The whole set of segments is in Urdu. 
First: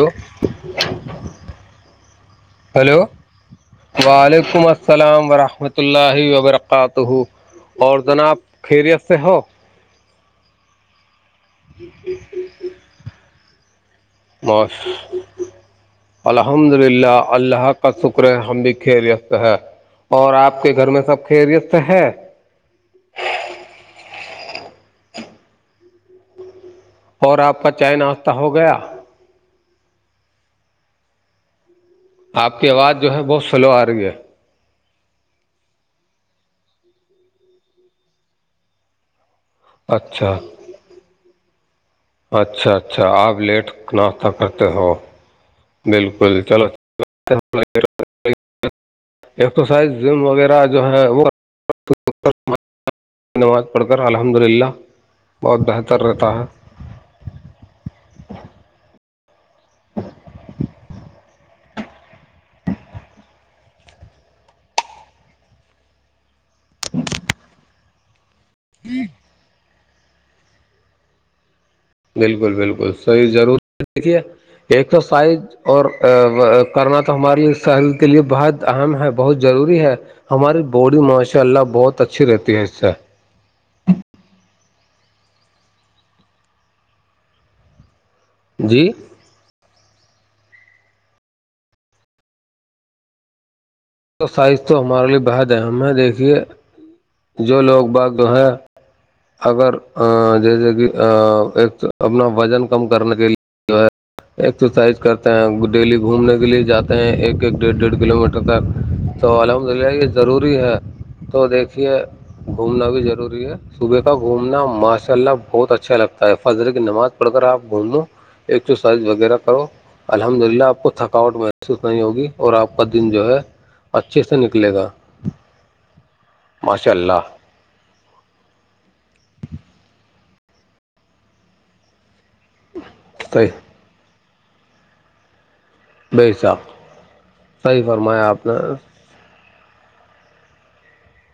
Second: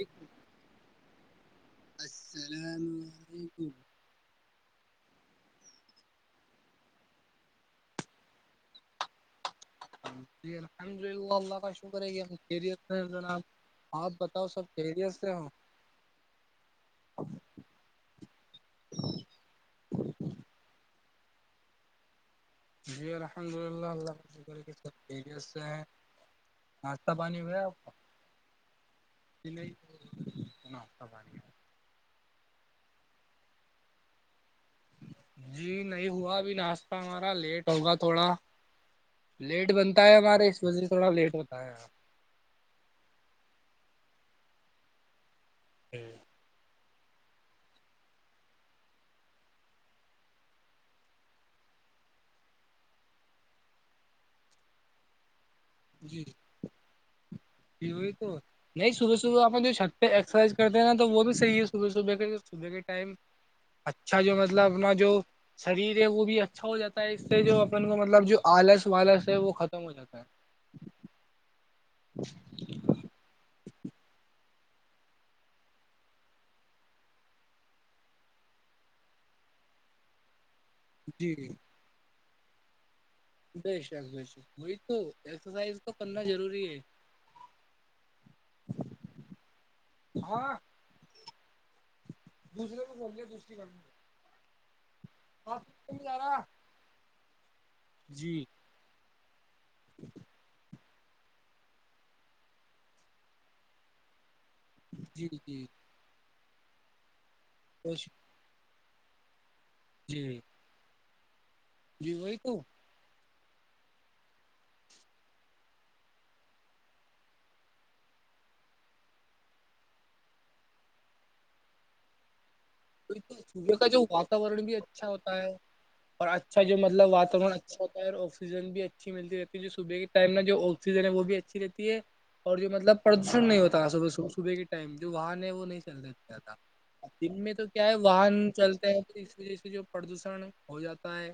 ہلو السلام ہلو علیکم وعلیکم السلام ورحمۃ اللہ وبرکاتہ اور جناب خیریت سے ہو ج الحمد للہ اللہ کا ش کرے گیری جنا آپ بتاؤ سب موش کیریئر سے ہو الحمد للہ اللہ کا شکر ہے ہم بھی خریست ہے اور آپ کے گھر میں سب خیریست ہے جی الحمد اللہ اللہ فکر کی سیت سے ہیں ناشتہ اور آپ کا چائے ناشتہ ہو گیا نہیںنابانی آپ کی آواز جو ہے بہت سلو آ رہی ہے جی نہیں ہوا ابھی ناشتہ ہمارا لیٹ ہوگا تھوڑا لیٹ بنتا ہے اچھا ہمارے اس مز سے تھوڑا لیٹ ہوتا ہے آپ اچھا اچھا آپ لیٹ ناشتہ کرتے ہو بالکل چلو ایکسرسائز زم وغیرہ جو ہے وہ نماز پڑھتا الحمد للہ بہت بہت جی جی کی وہئی تو نہیں صبح صبح اپ جو چھت پہ ایکسرسائز کرتے ہیں ن تو وہ بھی صحیح ہے صبح صبح کے صبح کے ٹائم اچھا جو مطلب اپنا جو شریر ہے وہ بھی اچھا ہو جاتا ہے اس سے جو اپن کو مطلب جو آلس والالس ہے وہ ختم ہو جاتا ہے بالکل بالکل صحیح ضرور دیکھیے ایک سو سائز اور کرنا تو ہمارے لیے شہریر کے لیے بہت اہم ہے بہت ضروری ہے ہماری باڈی جی ماشاء اللہ بہت اچھی رہتی ہے اس سے ب شاک ب شک وہی تو ایکسرسائز تو کرنا ضروری ہے جی ہاں دوسرے کو بول دوسری کر سائز تو ہمارے لیے بےحد اہم ہے دیکھیے رہا جو لوگ باغ جو جی ہے اگر جیسے کہ ایک اپنا وزن کم کرنے کے لیے جو ہے ایکسرسائز جی کرتے جی ہیں ڈیلی گھومنے کے لیے جاتے ہیں ایک ایک ڈیڑھ ڈیڑھ کلو میٹر تا تو الحمد للہ یہ جی ضروری ہے تو دیکھ اسھیے جی وہی تو گھومنا بھی ضروری ہے صبح کا گھومنا ماشاء اللہ بہت اچھا لگتا ہے فضل کی نماز پڑھ کر آپ گھوم لوں ایکسرسائز وغیرہ کرو الحمد للہ آپ کو تھکاوٹ محسوس نہیں ہوگی اور آپ کا دن وہی جو تو ہے صبح کا جو اچھے سے واتاورن نکلے بھی گا اچھا ہوتا ہے اور اچھا جو ماشاء مطلب اللہ واتاورن ہوتا ہے آکسیجن بھی اچھی ملتی رہتی ہے جو صبح کے ٹائم نا جو آکسیجن ہے وہ بھی اچھی رہتی ہے اور جو مطلب پردوشن صحیح نہیں ہوتا صبح صبح کے ٹائم جو وہن وہ نہیں بے تا تھا حساب دن میں تو صحیح کیا ہے فرمایا واہن آپ نے چلتے اس وجہ سے جو پردوشن ہو جاتا ہے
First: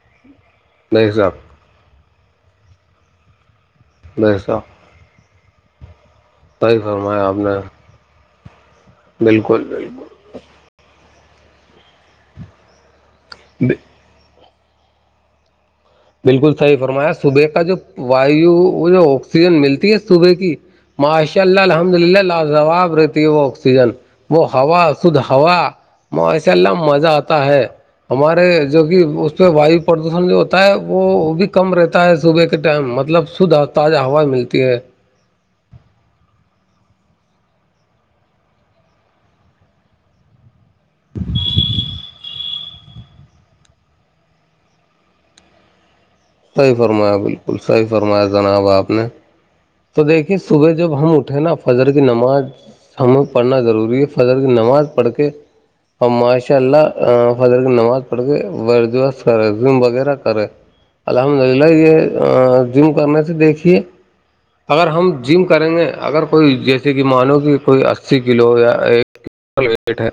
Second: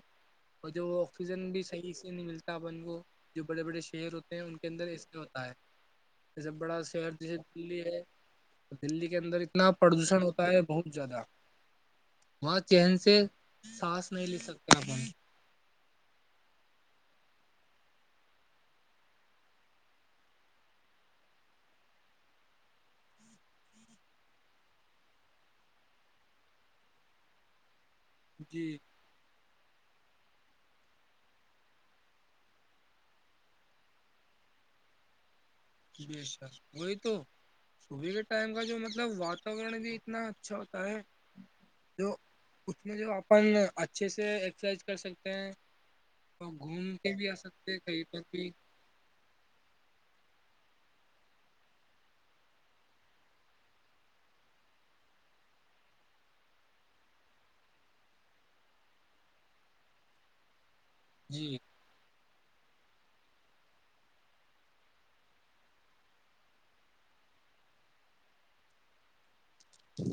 اور جو بے حساب آکسیجن بھی صحیح نہیں ملتا بن کوو جو بڑے بڑے شہر بے ہوتے ہیں ان حساب کے اندر اس کے ہوتا ہے جس بڑا صحیح شہر فرمایا آپ جیسے نے دلی ہے تو دلی کے اندر بالکل اتنا بالکل پردوشن ہوتا بہت زیادہ وہاں چہن سے سانس نہیں لے سکتے آ بالکل صحیح فرمایا صبح کا جو وایو وہ جو آکسیجن ملتی ہے صبح کی ماشاء اللہ الحمد للہ لاجواب رہتی ہے وہ آکسیجن وہ ہوا خود ہوا ماشاء اللہ مزہ آتا ہے ہمارے جی جو کہ اس پ وایو پردوشن جو ہو ہوتا ہے وہ بھی کم رہتا ہے صبح کے ٹائم مطلب شدھ تازہ ہوا ملتی ہے جی سر وہی تو صبح کے ٹائم کا جو مطلب واتاورن بھی اتنا اچھا ہوتا ارے جو اس میں جو اپن اچھے سے ایکسرسائز کر سکتے ہیں اور صحیح گھوم کے فرمایا بھی آ بالکل سکتے ہیں صحیح کہیں پر فرمایا بھی جناب آپ نے تو دیکھیے صبح جب ہم اٹھے نا فجر کی نماز ہمیں پڑھنا ضروری ہے فضل کی نماز پڑھ کے اور ماشاء اللہ فضر کی نماز پڑھ کے ورجوش کرے زم وغیرہ کرے الحمد جی للہ یہ جم کرنے سے دیکھیے اگر ہم جم کریں گے اگر کوئی جیسے کہ مانو کہ کوئی اسی کلو یا وٹ ہے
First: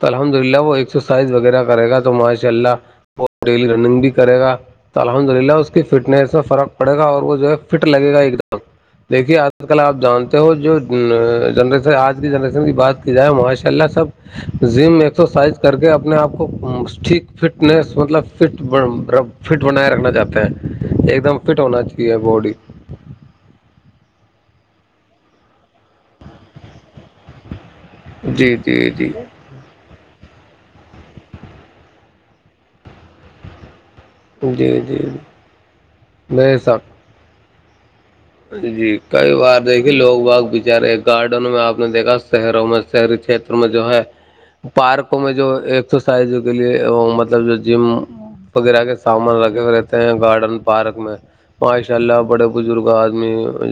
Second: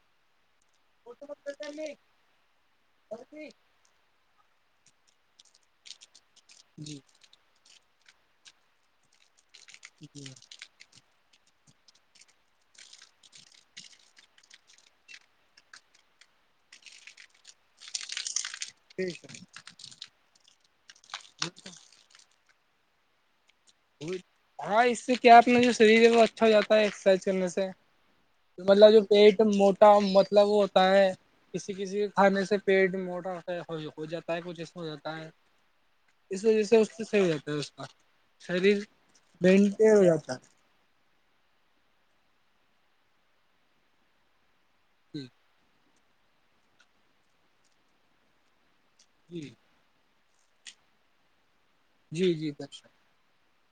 تو الحمد للہ وہ ایک اسرسائز وغیرہ کرے گا تو ماشاء اللہ ڈیلی رننگ بھی کرے گا تو الحمد للہ اس فٹنس میں فرق پڑے گا اور وہ جو ہے فٹ لگے گا ایک دم دیکھیے آد آج کل آپ جی جانتے ہو جو جنریشن آج کی جنریشن کی بات کی جائے ماشاء اللہ سب جم ایکسرسائز کر کے اپنے آپ کو ٹھیک فٹنیس مطلب فٹ ر فٹ بنائے رکھنا چاہتے ہیں ایک دم فٹ ہونا چاہیے باڈی ہاں اس سے کیا اپنا جو شریر ہے وہ اچھا ہو جاتا ہے ایکسرسائز کرنے سے جی جی مطلب جو جی پیٹ موٹا مطلب وہ ہوتا ہے کسی کسی کے کھانے سے پیٹ موٹا خ ہو جاتا ہے کچھ جی ایسا ہو جی جاتا ہے اس بے وجہ سے شک اس سے صحیح ہو جاتا ہے اس کا شریر جی کئی بار دیکھیے مینٹین ہو لوگ جاتا باگ ہے یارے گارڈن میں آپ نے دیکھا شہروں میں شہری چھیر میں جو ہے پارکوں میں جو ایکسرسائز کے لیے وہ مطلب جو جم وغیرہ کے سامان جی رکھے رہتے ہیں گارڈن پارک میں ماشاء اللہ جی جی بڑے جی درشن بزرگ آ آد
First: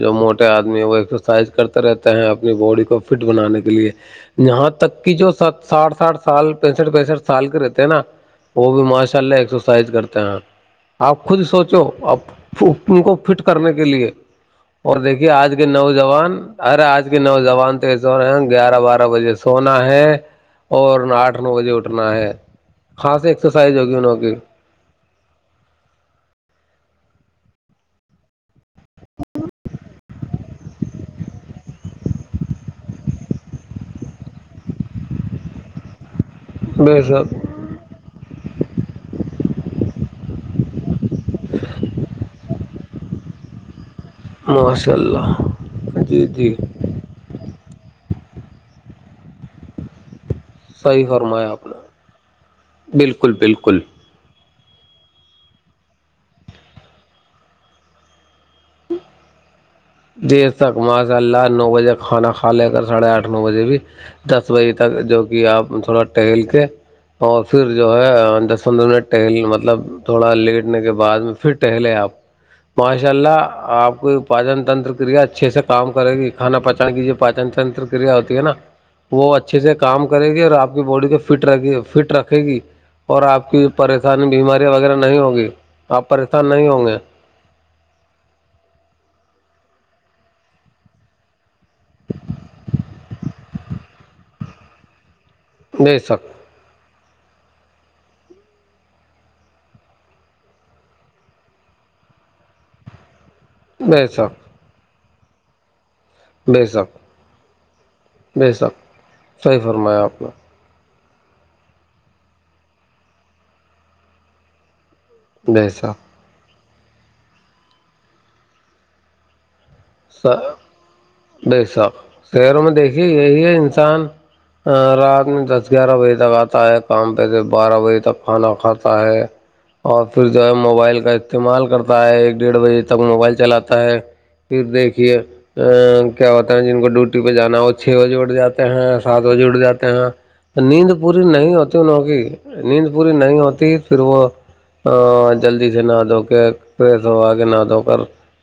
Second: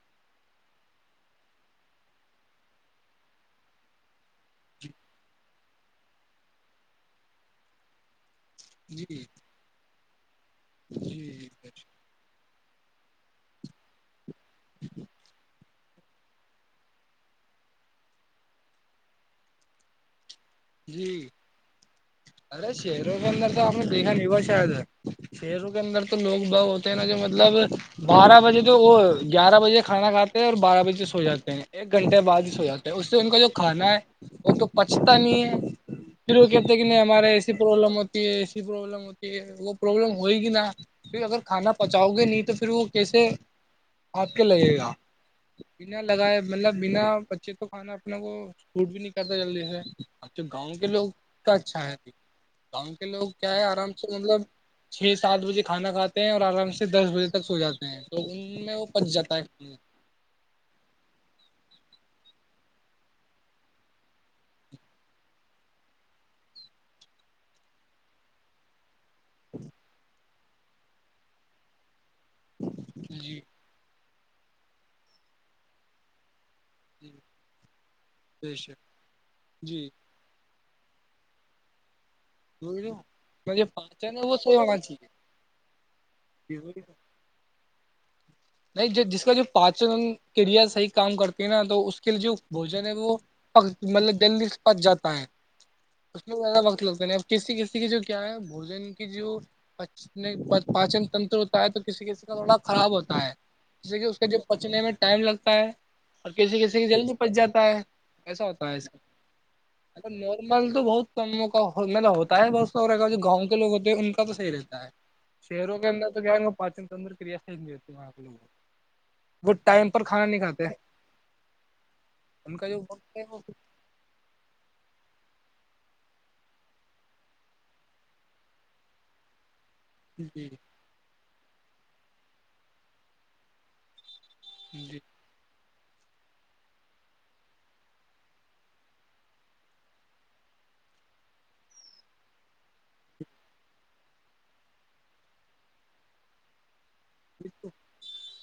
جو موٹے آدمی ہیں وہ ایکسرسائز کرتے رہتے ہیں اپنی باڈی کو فٹ بنانے کے لیے یہاں تک کہ جو س سٹھ ساٹھ سال پینسٹھ پینسٹھ سال کے رہتے ہیں نا وہ بھی جی ماشاء اللہ ایکسرسائز کرتے ہیں آپ جی جی خود سوچو درشن اب ان کو فٹ کرنے کے لیے اور دیکھیے آج کے نوجوان ارے آج کے نوجوان تو سے ہو رہے ہیں گیارہ بارہ بجے سونا ہے اور جی آٹھ نو بجے اٹھنا ہے ارے خاص ایکسرسائز ہوگی انہوں کی پیروں کے اندر تو لوگ ب ہوتے ہیں نا جو مطلب بارہ بجے تو وہ گیارہ بجے کھانا کھاتے اور بارہ بجے سو جاتے ہیں ایک گھنٹے بعد ہی سو جاتے ہیں اس سے ان کا جوھانا ہے وہ تو پچتا نہیں ہے پھر وہ کہتے کہ نہیں بے ہمارے شک ایسی پروبلم ہوتی ہے ایسی پرابلم ہوتی ہے وہ پروابلم ہوئی کہ نا پھر اگر کھانا پچاؤ گے نہیں تو پھر وہ کیسے آپ کے لگے گا ماشاء اللہ ب جی لگائے جی مطلب بنا بچے تو کھانا اپنا کو فوٹ بھی نہیں کرتا جلدی سے اب تو گاؤں کے صحیح لوگ فرمایا کا آپ اچھا ہے نے گاؤں کے لوگ بالکل کیا ہے بالکل آرام سے مطلب چھ سات بجے کھانا کھاتے ہیں اور آرام سے دس بجے تک سو جاتے ہیں تو ان میں وہ پچ جاتا ہے دیر تک ماشاء اللہ نو بجے کھانا کھا لے کر ساڑھے آٹھ نو بجے بھی دس بجے تک جو کہ آپ تھوڑا ٹہل کے اور پھر جو ہے دس پندرہ منٹ ٹہل مطلب تھوڑا لیٹنے کے بعد میں پھر ٹہلے آپ ماشاء جی اللہ آپ کوپجن تنتر کریا اچھے سے کام کرے گی کھانا پہچان کی جی جو پاچننتر کریا ہوتی ہے نا بے شک وہ اچھے سے جی کام کرے گی اور آپ کی باڈی کو فٹ فٹ رکھ رکھے گی اور آپ مجھے کی پاچن ہے پریشانی وہ صحیح بیماریاں ہونا وغیرہ نہیں چاہیے ہوگی آپ پریشان نہیں ہوں گے نہیں جس کا جو پاچن کریا صحیح کام کرتی ہے نا تو اس کے لیے جو بوجن ہے وہ مطلب دہی کے پس جاتا ہے بے شک اس میں زیادہ وقت لگتے ہیں کسی کسی کی جو کیا ہے بوجن کی جو پچ پاچن تنتر ہوتا ہے تو کسی کسی کا تھوڑا خراب ہوتا ہے جیسے کہ بے اس کا جو شک پچنے میں ٹائم لگتا ہے اور کسی بے کسی کی شک جلدی پچ جاتا ہے ایسا بے ہوتا ہے شک اس صحیح کا فرمایا مطلب آپ نے مل تو بہت کم کا مطلب ہوتا ہے ب ا گاؤں کے لوگ ہوتے ہیں ان کا تو صحیح رہتا ہے بے شہروں کے اندر تو جائیں گے پاچن تندر کی ریاست دیتی وہاں کے لوگ وہ ٹائم پر کھانا س نہیں کھاتے ب صاب ان شہروں کا میں جو دیکھیے وقت وہ یہی ہے انسان رات میں دس گیارہ بجے تک آتا ہے کام پہ سے بارہ بجے تک کھانا کھاتا ہے [inaudible] اور پھر جو جی ہے موبائل کا استعمال کرتا ہے ایک ڈیڑھ بجے تک موبائل چلاتا ہے پھر دیکھ ا کیا ہوتے ہیں جن کو ڈیوٹی پہ جانا ہے وہ چھ بجے اٹھ جاتے ہیں سات بجے اٹ جاتے ہیں نیند پوری نہیں ہوتی انوں کی نیند پوری نہیں ہوتی پھر وہ ا جلدی سے نہ دھو کے پریس ہووا کے جی نہ دھو کر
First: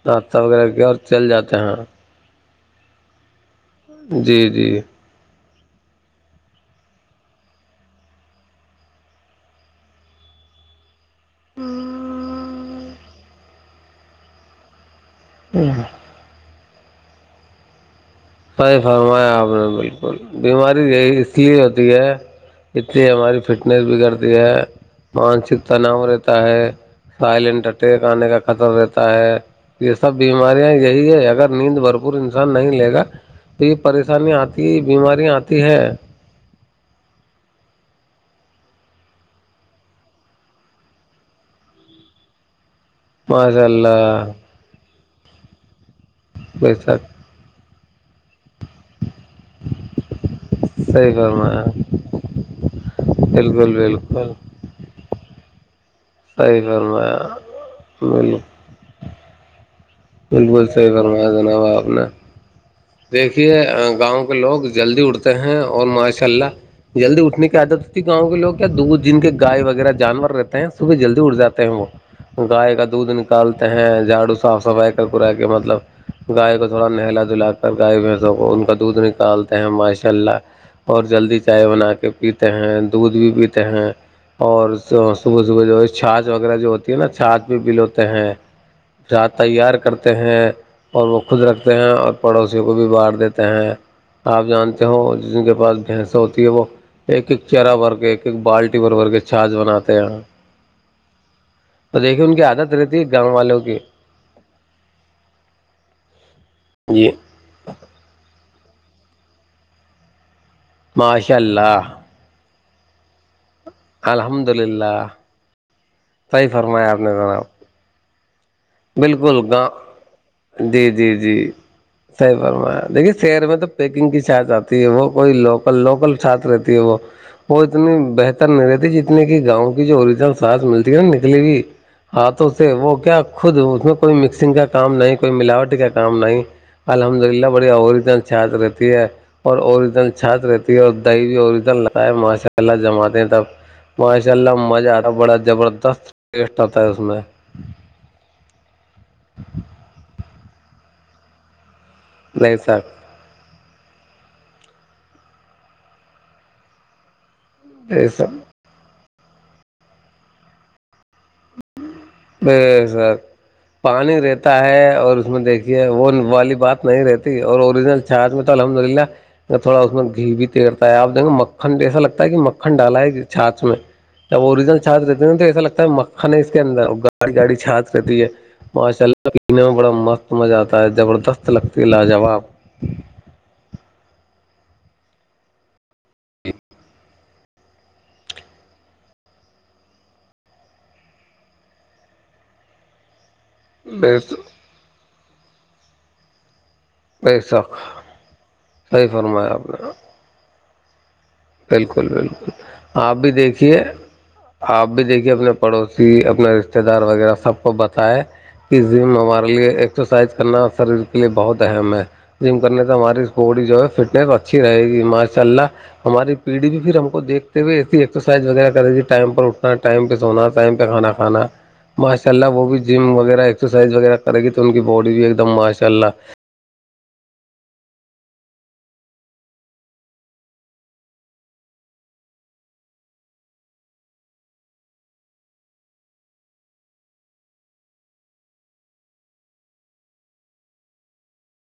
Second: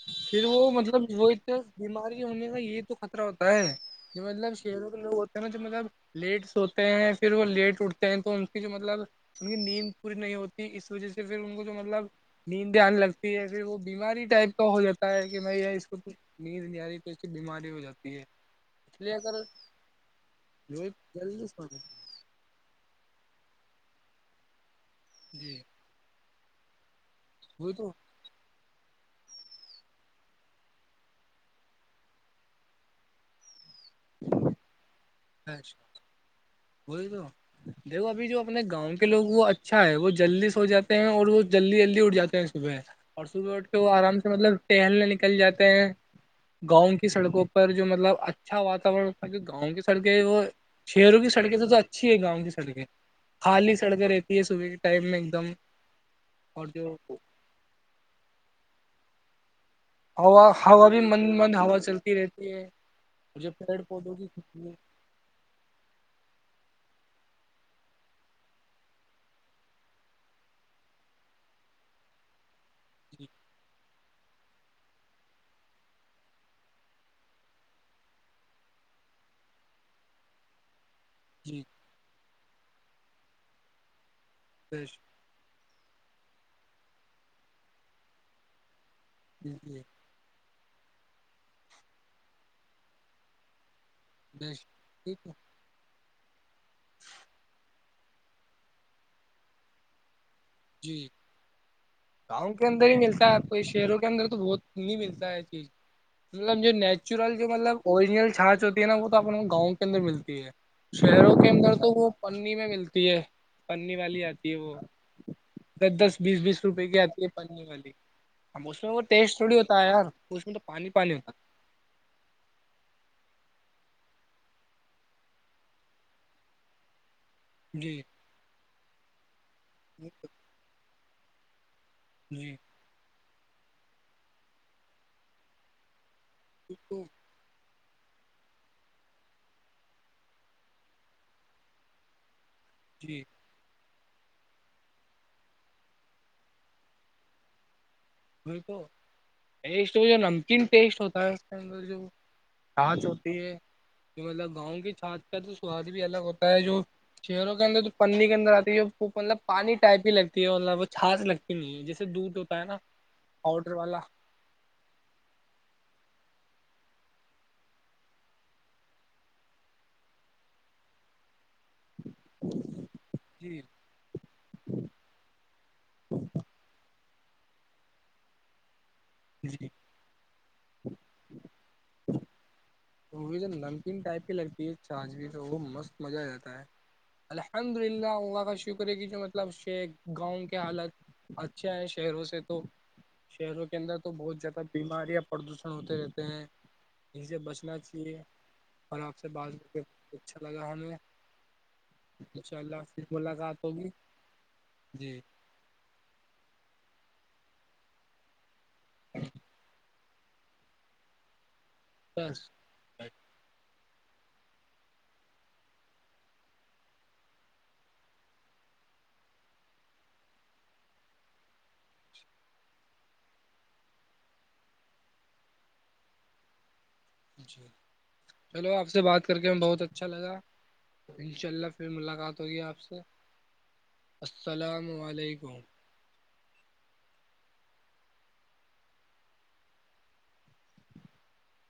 ناشہ پھر وغیرہ وہ کیا مطلب چل وہ جاتے تو ہیں بیماری ہونے کا یہ تو خطرہ ہوتا ہے جو جی مطلب جی شہروں کے لوگ نا جو مطلب لیٹ س ہوتے ہیں پھر وہ لیٹ اٹتے ہیں تو ان کی جو مطلب- ان کی نیند پوری نہیں ہوتی اس وجہ سے پھر ان کو جو مطلب نیندان لگ- پھر وہ بیماری ٹائپ کا ہو جاتا ہے کہ بھ اس کو- نیند نیاری تو اس کی بیماری ہو جاتی ہے- نہیں اس لیے فرمایا اگر آپ نے بالکل بیماری لوگ یہی اس جلدی لیے سو ہوتی جاتے ہے- اتنی ہماری فٹنس بگڑتی ہے، ہیں مانسک جی تناؤ رہتا ہے- سائلنٹ وہی اٹ تو گانے کا- خطر رہتا ہے یہ سب بیماریاں یہی ہے اگر نیند بھرپور انسان نہیں لے گا تو یہ پریشانی آتی ہے بیماریاں آتی ہے کوئی تو دیکو ابھی جو اپنے گاؤں کے لوگ وہ اچھا ہے وہ جلدی سو جاتے ہیں اور وہ جلدی جلدی اٹھ جاتے ہیں صبح اور صبح ماشاء اٹ کے وہ آرام سے اللہ مطلب ٹہلنے نکل جاتے ہیں بے گاؤں شک کی سڑکوں پر پر جو مطلب اچھا واتاورن گاؤں کی سڑکیں وہ صحیح شہروں کی سڑکیں فرمایا تو تو اچھی ہے گاؤں کی سڑکیں خالی بالکل سڑکیں بالکل رہتی ہے صبح کے ٹائم میں ایک دم- صی س اور جو میں مل- ہوا بالکل ہوا صحیح بھی فرمایا مند مند جناب ہوا آپ نے- چلتی رہتی ہے اور جو دیکھیے پیڑ پودوں گاؤں کی کے لوگ جی جلدی اٹتے ہیں اور ماشاء اللہ- جلدی اٹھنے کی عادت ہوتی گاؤں لوگ کیایا د جن کے گائے وغیرہ جانور رہتے ہیں صبح جلدی اٹھ جاتے ہیں وہ- گائے کا دودھ نکالتے ہیں جھاڑو صاف صفائی کا کرا کے مطلب- گائے کو تھوڑا نہلا دھلا کر گائے بھینسوں کو ان کا دودھ نکالتے ہیں ماشاء اللہ- اور جلدی جی چائے بنا کے پیتے ہیں دودھ بھی پیتے ہیں اور- بش صبح- صبح جو ہے چاچ وغیرہ جو ہوتی ہے نا چھاچ میں پلوتے ہیں رات تیار- جی ہیں اور وہ خود رکھتے ہیں اور پڑوسیوں کو بھی بانٹ دیتے ہیں- آپ بش جانتے ہو ٹھیک ہے جن کے پاس بھینس ہوتی ہے وہ ایک- ایک کیا- بھر کے ایک- ایک بالٹی بھر بھر کے چھاچ بناتے ہیں جی تو دیکھیے ان کی گاؤں کے عادت اندر رہتی ہی ہے ملتا گاؤں آپ والوں کو کی- شہروں اندر تو وہت نہیں ملتا ہے چیز مطلب جو جی نیچورل- جو مطلب اوریجنل چھچ ہوتی ہے نا وہ تو اپنے گاؤں کے اندر ملتی ہے شہروں ماشاء کے اندر تو اللہ وہ- پنی میں ملتی ہے پنی والی الحمد آتی ہے وہ- للہ دس- دس بیس- صحیح بیس روپئے فرمایا کی آپ نے آتی ہے جناب پنے والی- اب اس میں وہ ٹیسٹ بالکل تھوڑی ہوتا ہے گاؤں ار اس میں تو پانی- پانی ہوتا ہے- سحی فرمایا دیکھیے شہر میں تو پیکنگ کی ساتچ آتی ہے وہ کوئی لوکل- لوکل ساتچ رہتی ہے وہ- وہ ہے۔ اتنی جی بہتر نہیں رہتی جتنی کہ گاؤں کی جو اوریجنل سس ملتی ہے نا نکلی ہوئی- ہاں تو جی اس سے وہ کیا خود اس میں کوئی مکسنگ کا کام نہیں کوئی ملاوٹ کا کام نہیں- الحمد للہ بڑی ہوور- چھات رہتی ہے اور اوروریجنل چھات رہتی ہے اور دہوی اوررییجنل لتا ہے ماشا- لہ جماتے جی ہیں تب ماشاء اللہ مزہ آتا بڑا زبردست ٹیسٹ آتا ہے اس میں- بالک ٹیسٹ جو نمکین ٹیسٹ ہوتا ہے اس کے اندر جو- نہیں سر چھاچ ہوتی ہے جو مطلب گاؤں کی چھاچ کا تو سواد بھی الگ ہوتا ہے جو- چہروں کے اندر تو یہ پنی کے سب اندر آتی ہے جو مطلب پانی ٹائپ ہی لگتی ہے اورب چھاس لگتی ہے- نہیں جیسے دودھ ہوتا ہے نا- بے سر پاؤڈر والا پانی رہتا- ہے اور اس کو دیکھ کے وہ والی بات نہیں رہتی اور اوریجنل چار میں تو الحمدللہ- تھوڑا اس میں گھی بھی تیرتا ہے آپ دیکھے مکھن ایسا لگتا ہے، کہ مکھن ڈال ہے جی چھچ میں جب اوریجنل چھات رہتی ن تو ایسا لگتا ہے مکھن ہے اس کے اندر گاڑی- گاڑی چات رہتی ہے ماشاء اللہ- پینے جی میں بڑا مست مزہ آتا ہے زبردست لگتی لاجواب- وہ جب نمکین ٹائپ کی لگتی ہے چارج بھی تو وہ مست مزہ آ جاتا ہے- الحمد للہ اا کا شکر ہے کہ جو مطلب گاؤں کے حالت- اچھا ہے شہروں سے تو- شہروں کے اندر تو بے بہت زیادہ بیماریا پردوشن ہوتے رہتے ہیں جے بے بچ- شک نا چاہیے اور صحیح آپ سے فرمایا بات نے اچھا لگا ہمیں- بالکل- ان بالکل شاء اللہ پھر آپ بھی ملاقات دیکھیے ہوگی آپ بھی جی دیکھیے اپنے- پڑوسی اپنے رشتے دار وغیرہ سب کو بتائے اس م ہمارے لیے ایک- سرسائز کرنا شریر کے لیے بہت اہم ہے ج بس کو- کرنے سے ہماری بی جو ہے فٹس اچھی رہے گی ماشاء اللہ- ہماری پیڑھی بھی پھر ہم کو دیکتے ہوئے ایسی ایکرسائز وغیرہ کریھی ٹائمہ اٹھنا ٹائ پہ سونا ائ پہ کھانا- پان ماشاء اللہ وہ بھی جم وغیرہ ایکسرسائز وغیرہ کرے گی تو ان کی باڈی بھی ایک دم ماشاء اللہ جی چلو آپ سے بات کر کے ہمیں بہت اچھا لگا انشاء اللہ پھر ملاقات ہوگی آپ سے السلام علیکم